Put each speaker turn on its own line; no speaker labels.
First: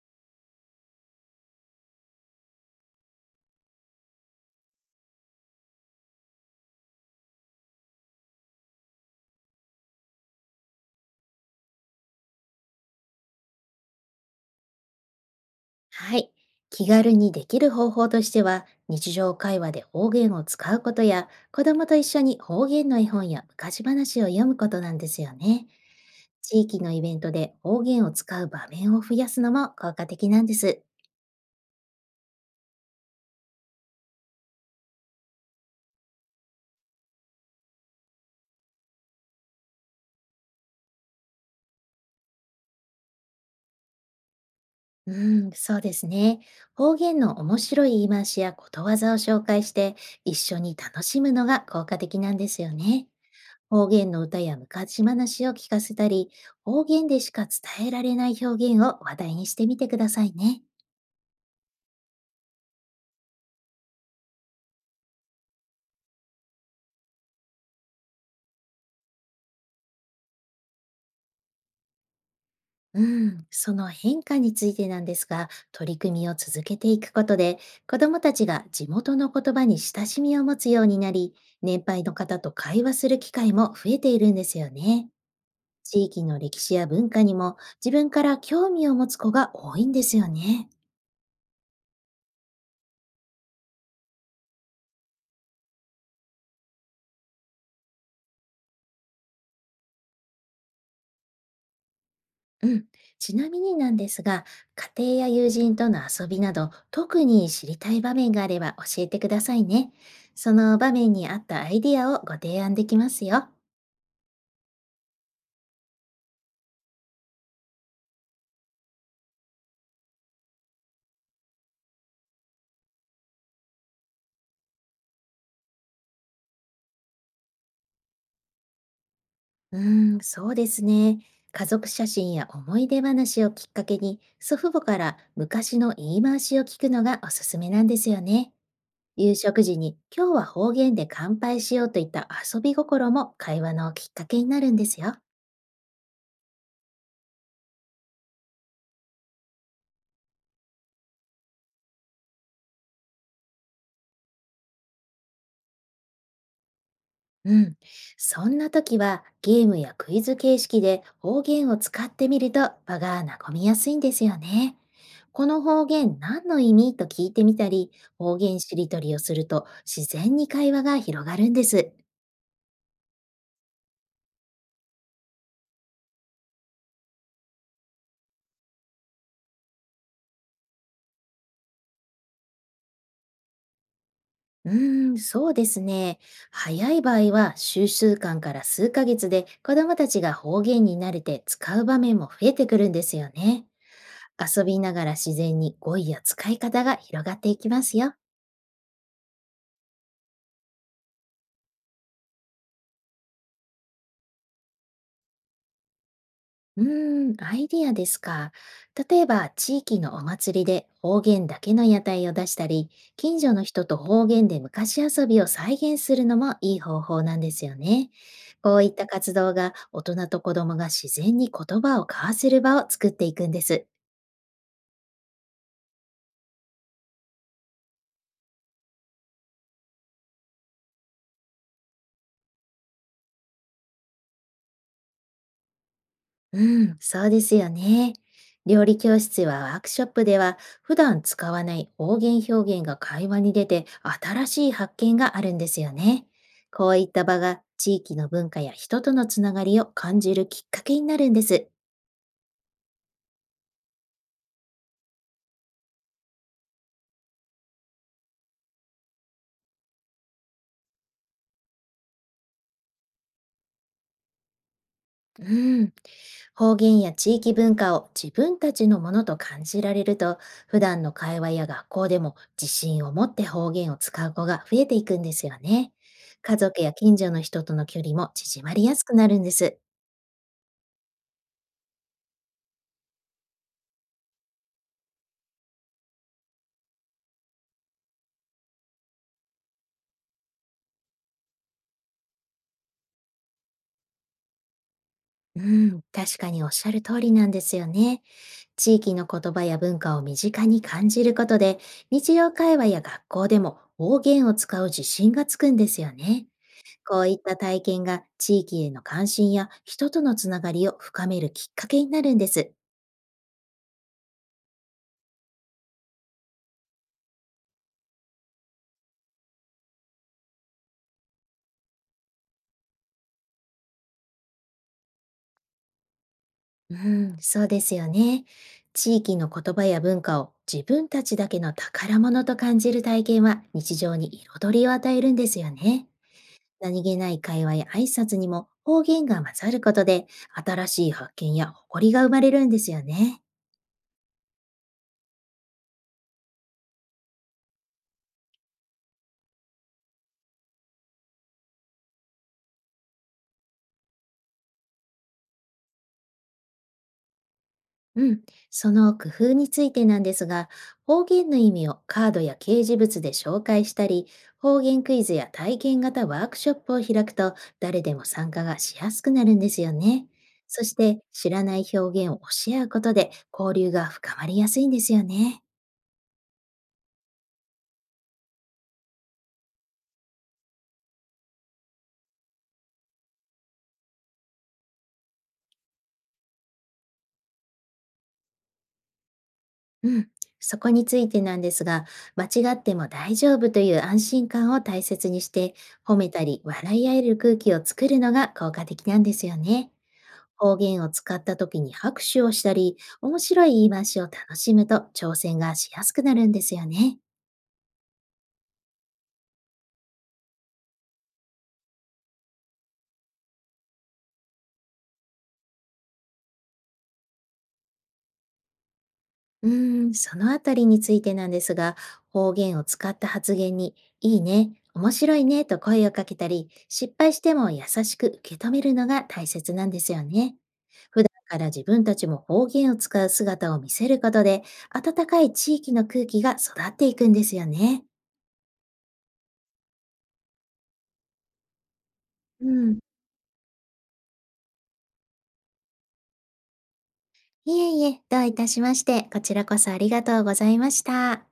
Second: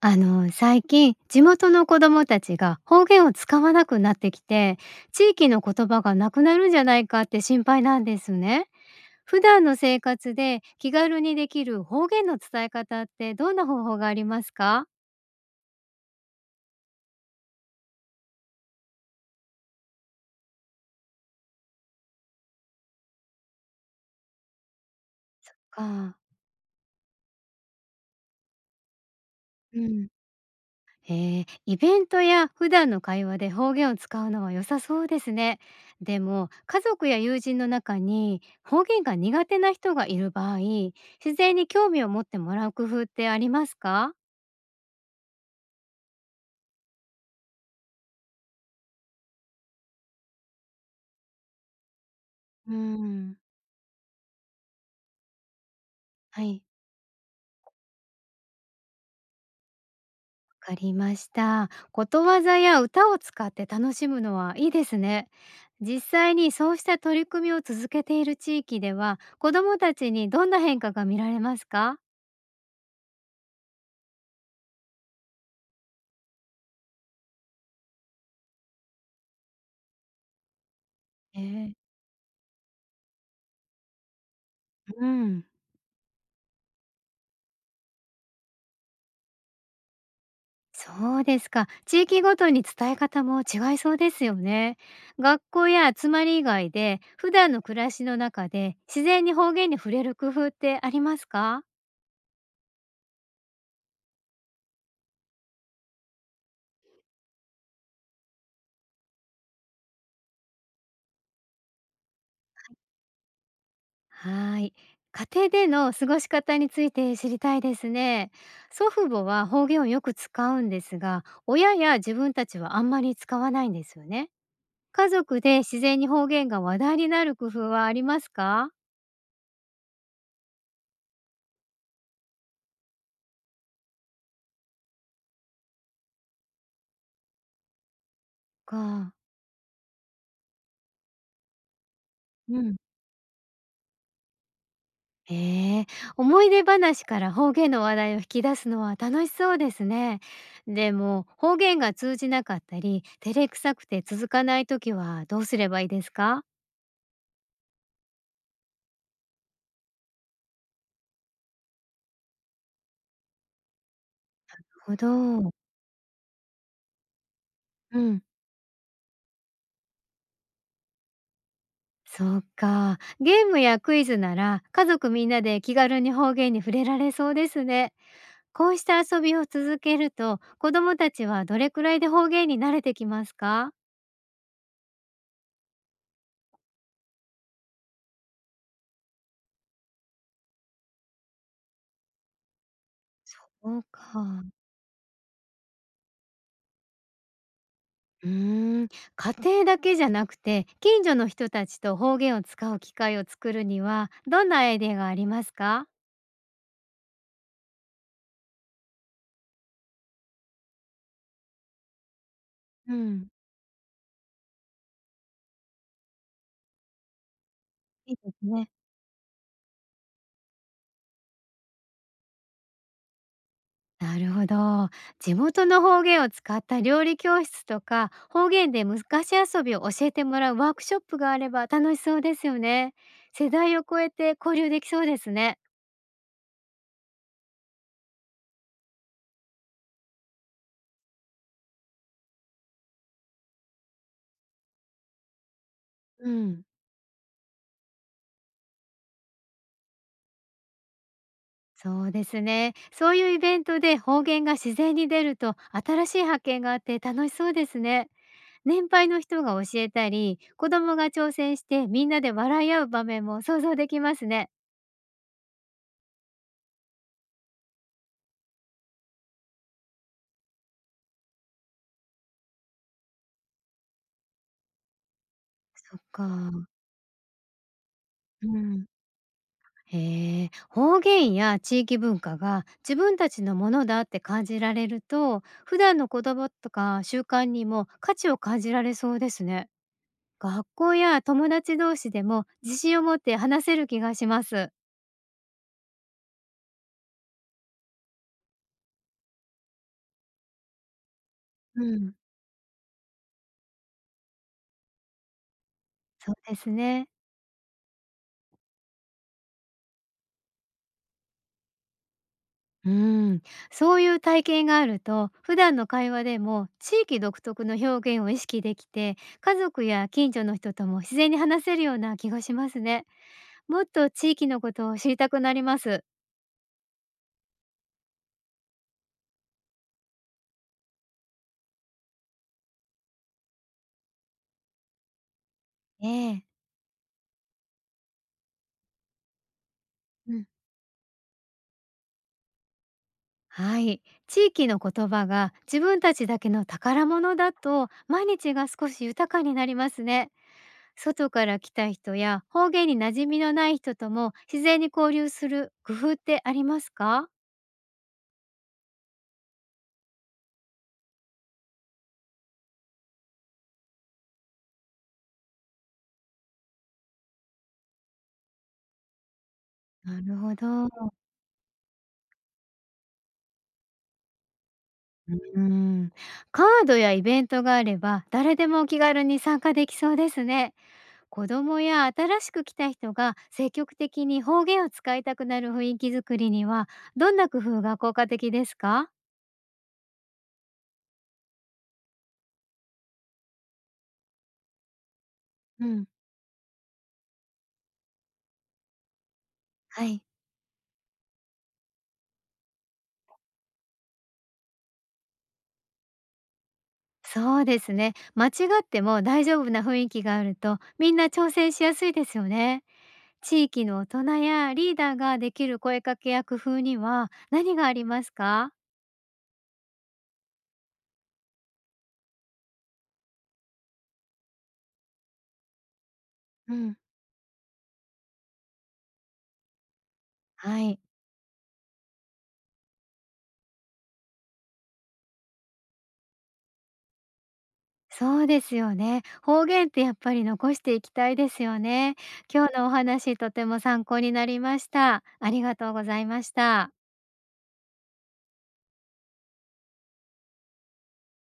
最近地元の子どもたちが方言を使わなくなってきて、地域の言葉がなくなるんじゃないかって心配なんですね。普段の生活で気軽にできる方言の伝え方ってどんな方法がありますか？
はい。気軽にできる方法としては、日常会話で方言を使うことや、子供と一緒に方言の絵本や昔話を読むことなんですよね。
か、
地域のイベントで方言を使う場面を増やすのも
う
効果
ん、
的なんです。
イベントや普段の会話で方言を使うのは良さそうですね。でも家族や友人の中に方言が苦手な人がいる場合、自然に興味を持ってもらう工夫ってありますか？
うん、そうですね。方言の面白い言い回しやことわざを紹介して、一緒に楽しむのが効果的なんですよ
う
ね。
ん。
方言の歌や昔話を聞かせたり、
はい。
方言でしか伝えられない表現を話題にしてみてください
わ
ね。
かりました。ことわざや歌を使って楽しむのはいいですね。実際にそうした取り組みを続けている地域では、子どもたちにどんな変化が見られますか？
うん、その変化についてなんですが、取り組みを続けていくことで、子どもたちが地元の言葉に親しみを持つようになり、
ええ。
年配の方と会話する機会も増えているんですよ
う
ね。
ん、
地域の歴史や文化にも、自分から興味を持つ子が多いんですよね。
そうですか。地域ごとに伝え方も違いそうですよね。学校や集まり以外で、普段の暮らしの中で自然に方言に触れる工夫ってありますか？
うん。ちなみになんですが、家庭や友人との遊びなど、特に知りたい場面があれば教えてくださいね。その場面に合ったアイディアをご提案できますよ。
はーい。家庭での過ごし方について知りたいですね。祖父母は方言をよく使うんですが、親や自分たちはあんまり使わないんですよね。家族で自然に方言が話題になる工夫はありますか？
うーん、そうですね。家族写真や思い出話をきっかけに、祖父母から昔の言い回しを聞くのがおすすめなんですよね。
か。
夕食時に、今日は方言で乾杯しようといった
う
遊び
ん、
心も会話のきっかけになるんですよ。
ええ、思い出話から方言の話題を引き出すのは楽しそうですね。でも方言が通じなかったり、照れくさくて続かないときはどうすればいいですか？
うん。そんな時は、ゲームやクイズ形式で方言を使ってみると、場が和みやすいんですよ
なる
ね。
ほ
こ
ど。
の方言何の意味と聞いてみたり、
うん。
方言しりとりをすると、自然に会話が広がるんです。
そうか。ゲームやクイズなら家族みんなで気軽に方言に触れられそうですね。こうした遊びを続けると子どもたちはどれくらいで方言に慣れてきますか？
うーん、そうですね。早い場合は、数週間から数ヶ月で子どもたちが方言に慣れて、使う場面も増えてくるんですよね。
そうか。
遊びながら自然に語彙や使い方が広がっていきますよ。
うーん、家庭だけじゃなくて近所の人たちと方言を使う機会を作るにはどんなアイデアがありますか？
うーん、アイディアですか。例えば、地域のお祭りで方言だけの屋台を出したり、
うん。
近所の人と方言で昔遊びを再現するのもいい方法なんですよね。
いいですね。
こういった活動が、大人と子供が自然に言葉を交わせる場を作っていくんです。
なるほど。地元の方言を使った料理教室とか、方言で昔遊びを教えてもらうワークショップがあれば楽しそうですよね。世代を超えて交流できそうですね。
うん、そうですよね。料理教室はワークショップでは、普段使わない方言表現が会話に出て、新しい発見があるんですよね。
うん。
こういった場が、地域の文化や人とのつながりを感じるきっかけになるんです。
そうですね。そういうイベントで方言が自然に出ると、新しい発見があって楽しそうですね。年配の人が教えたり、子供が挑戦してみんなで笑い合う場面も想像できますね。
うん。方言や地域文化を自分たちのものと感じられると、普段の会話や学校でも、自信を持って方言を使う子が増えていくんですよね。
そっ
家
か。
族や近所の人との距離も
う
縮まり
ん。
やすくなるんです。
へえ、方言や地域文化が自分たちのものだって感じられると、普段の言葉とか習慣にも価値を感じられそうですね。学校や友達同士でも自信を持って話せる気がします。
うん、確かにおっしゃる通りなんですよね。地域の言葉や文化を身近に感じることで、
うん、
日常会話や学校でも方言を使う自信がつくんですよ
そう
ね。
ですね。
こういった体験が、地域への関心や人とのつながりを深めるきっかけになるんです。
うん、そういう体験があると普段の会話でも地域独特の表現を意識できて、家族や近所の人とも自然に話せるような気がしますね。もっと地域のことを知りたくなります。
うん、そうですよね。地域の言葉や文化を自分たちだけの宝物と感じる体験は、日常に彩りを与えるんですよ
え
ね。
え。
何気ない会話や挨拶にも方言が混ざることで、
うん。
新しい発見や誇りが生まれるんですよね。
はい。地域の言葉が自分たちだけの宝物だと、毎日が少し豊かになりますね。外から来た人や方言に馴染みのない人とも自然に交流する工夫ってありますか？
うん。その工夫についてなんですが、方言の意味をカードや掲示物で紹介したり、方言クイズや体験型ワークショップを開くと、誰でも参加がしやすくなるんですよ
な
ね。
るほ
そ
ど。
し
う
て、知らない表現を教え合うことで、交流が深まりやすいんですよね。
ん。カードやイベントがあれば、誰でも気軽に参加できそうですね。子供や新しく来た人が積極的に方言を使いたくなる雰囲気づくりには、どんな工夫が効果的ですか？
うん、そこについてなんですが、間違っても大丈夫という安心感を大切にして、
うん。
褒めたり笑い合える空気を作るのが効果的なんですよね。
はい、
方言を使った時に拍手をしたり、面白い言い回しを楽しむと、挑戦がしやすくなるんですよね。
そうですね。間違っても大丈夫な雰囲気があると、みんな挑戦しやすいですよね。地域の大人やリーダーができる声かけや工夫には何がありますか？
うーん、そのあたりについてなんですが、方言を使った発言に、いいね、面白いねと声をかけたり、
うん、
失敗しても優しく受け止めるのが大切なんですよね。
はい、
普段から自分たちも方言を使う姿を見せることで、温かい地域の空気が育っていくんですよね。
そうですよね。方言ってやっぱり残していきたいですよね。
う
今日のお
ん。
話とても参考になりました。ありがとうございました。
いえいえ、どういたしまして、こちらこそありがとうございました。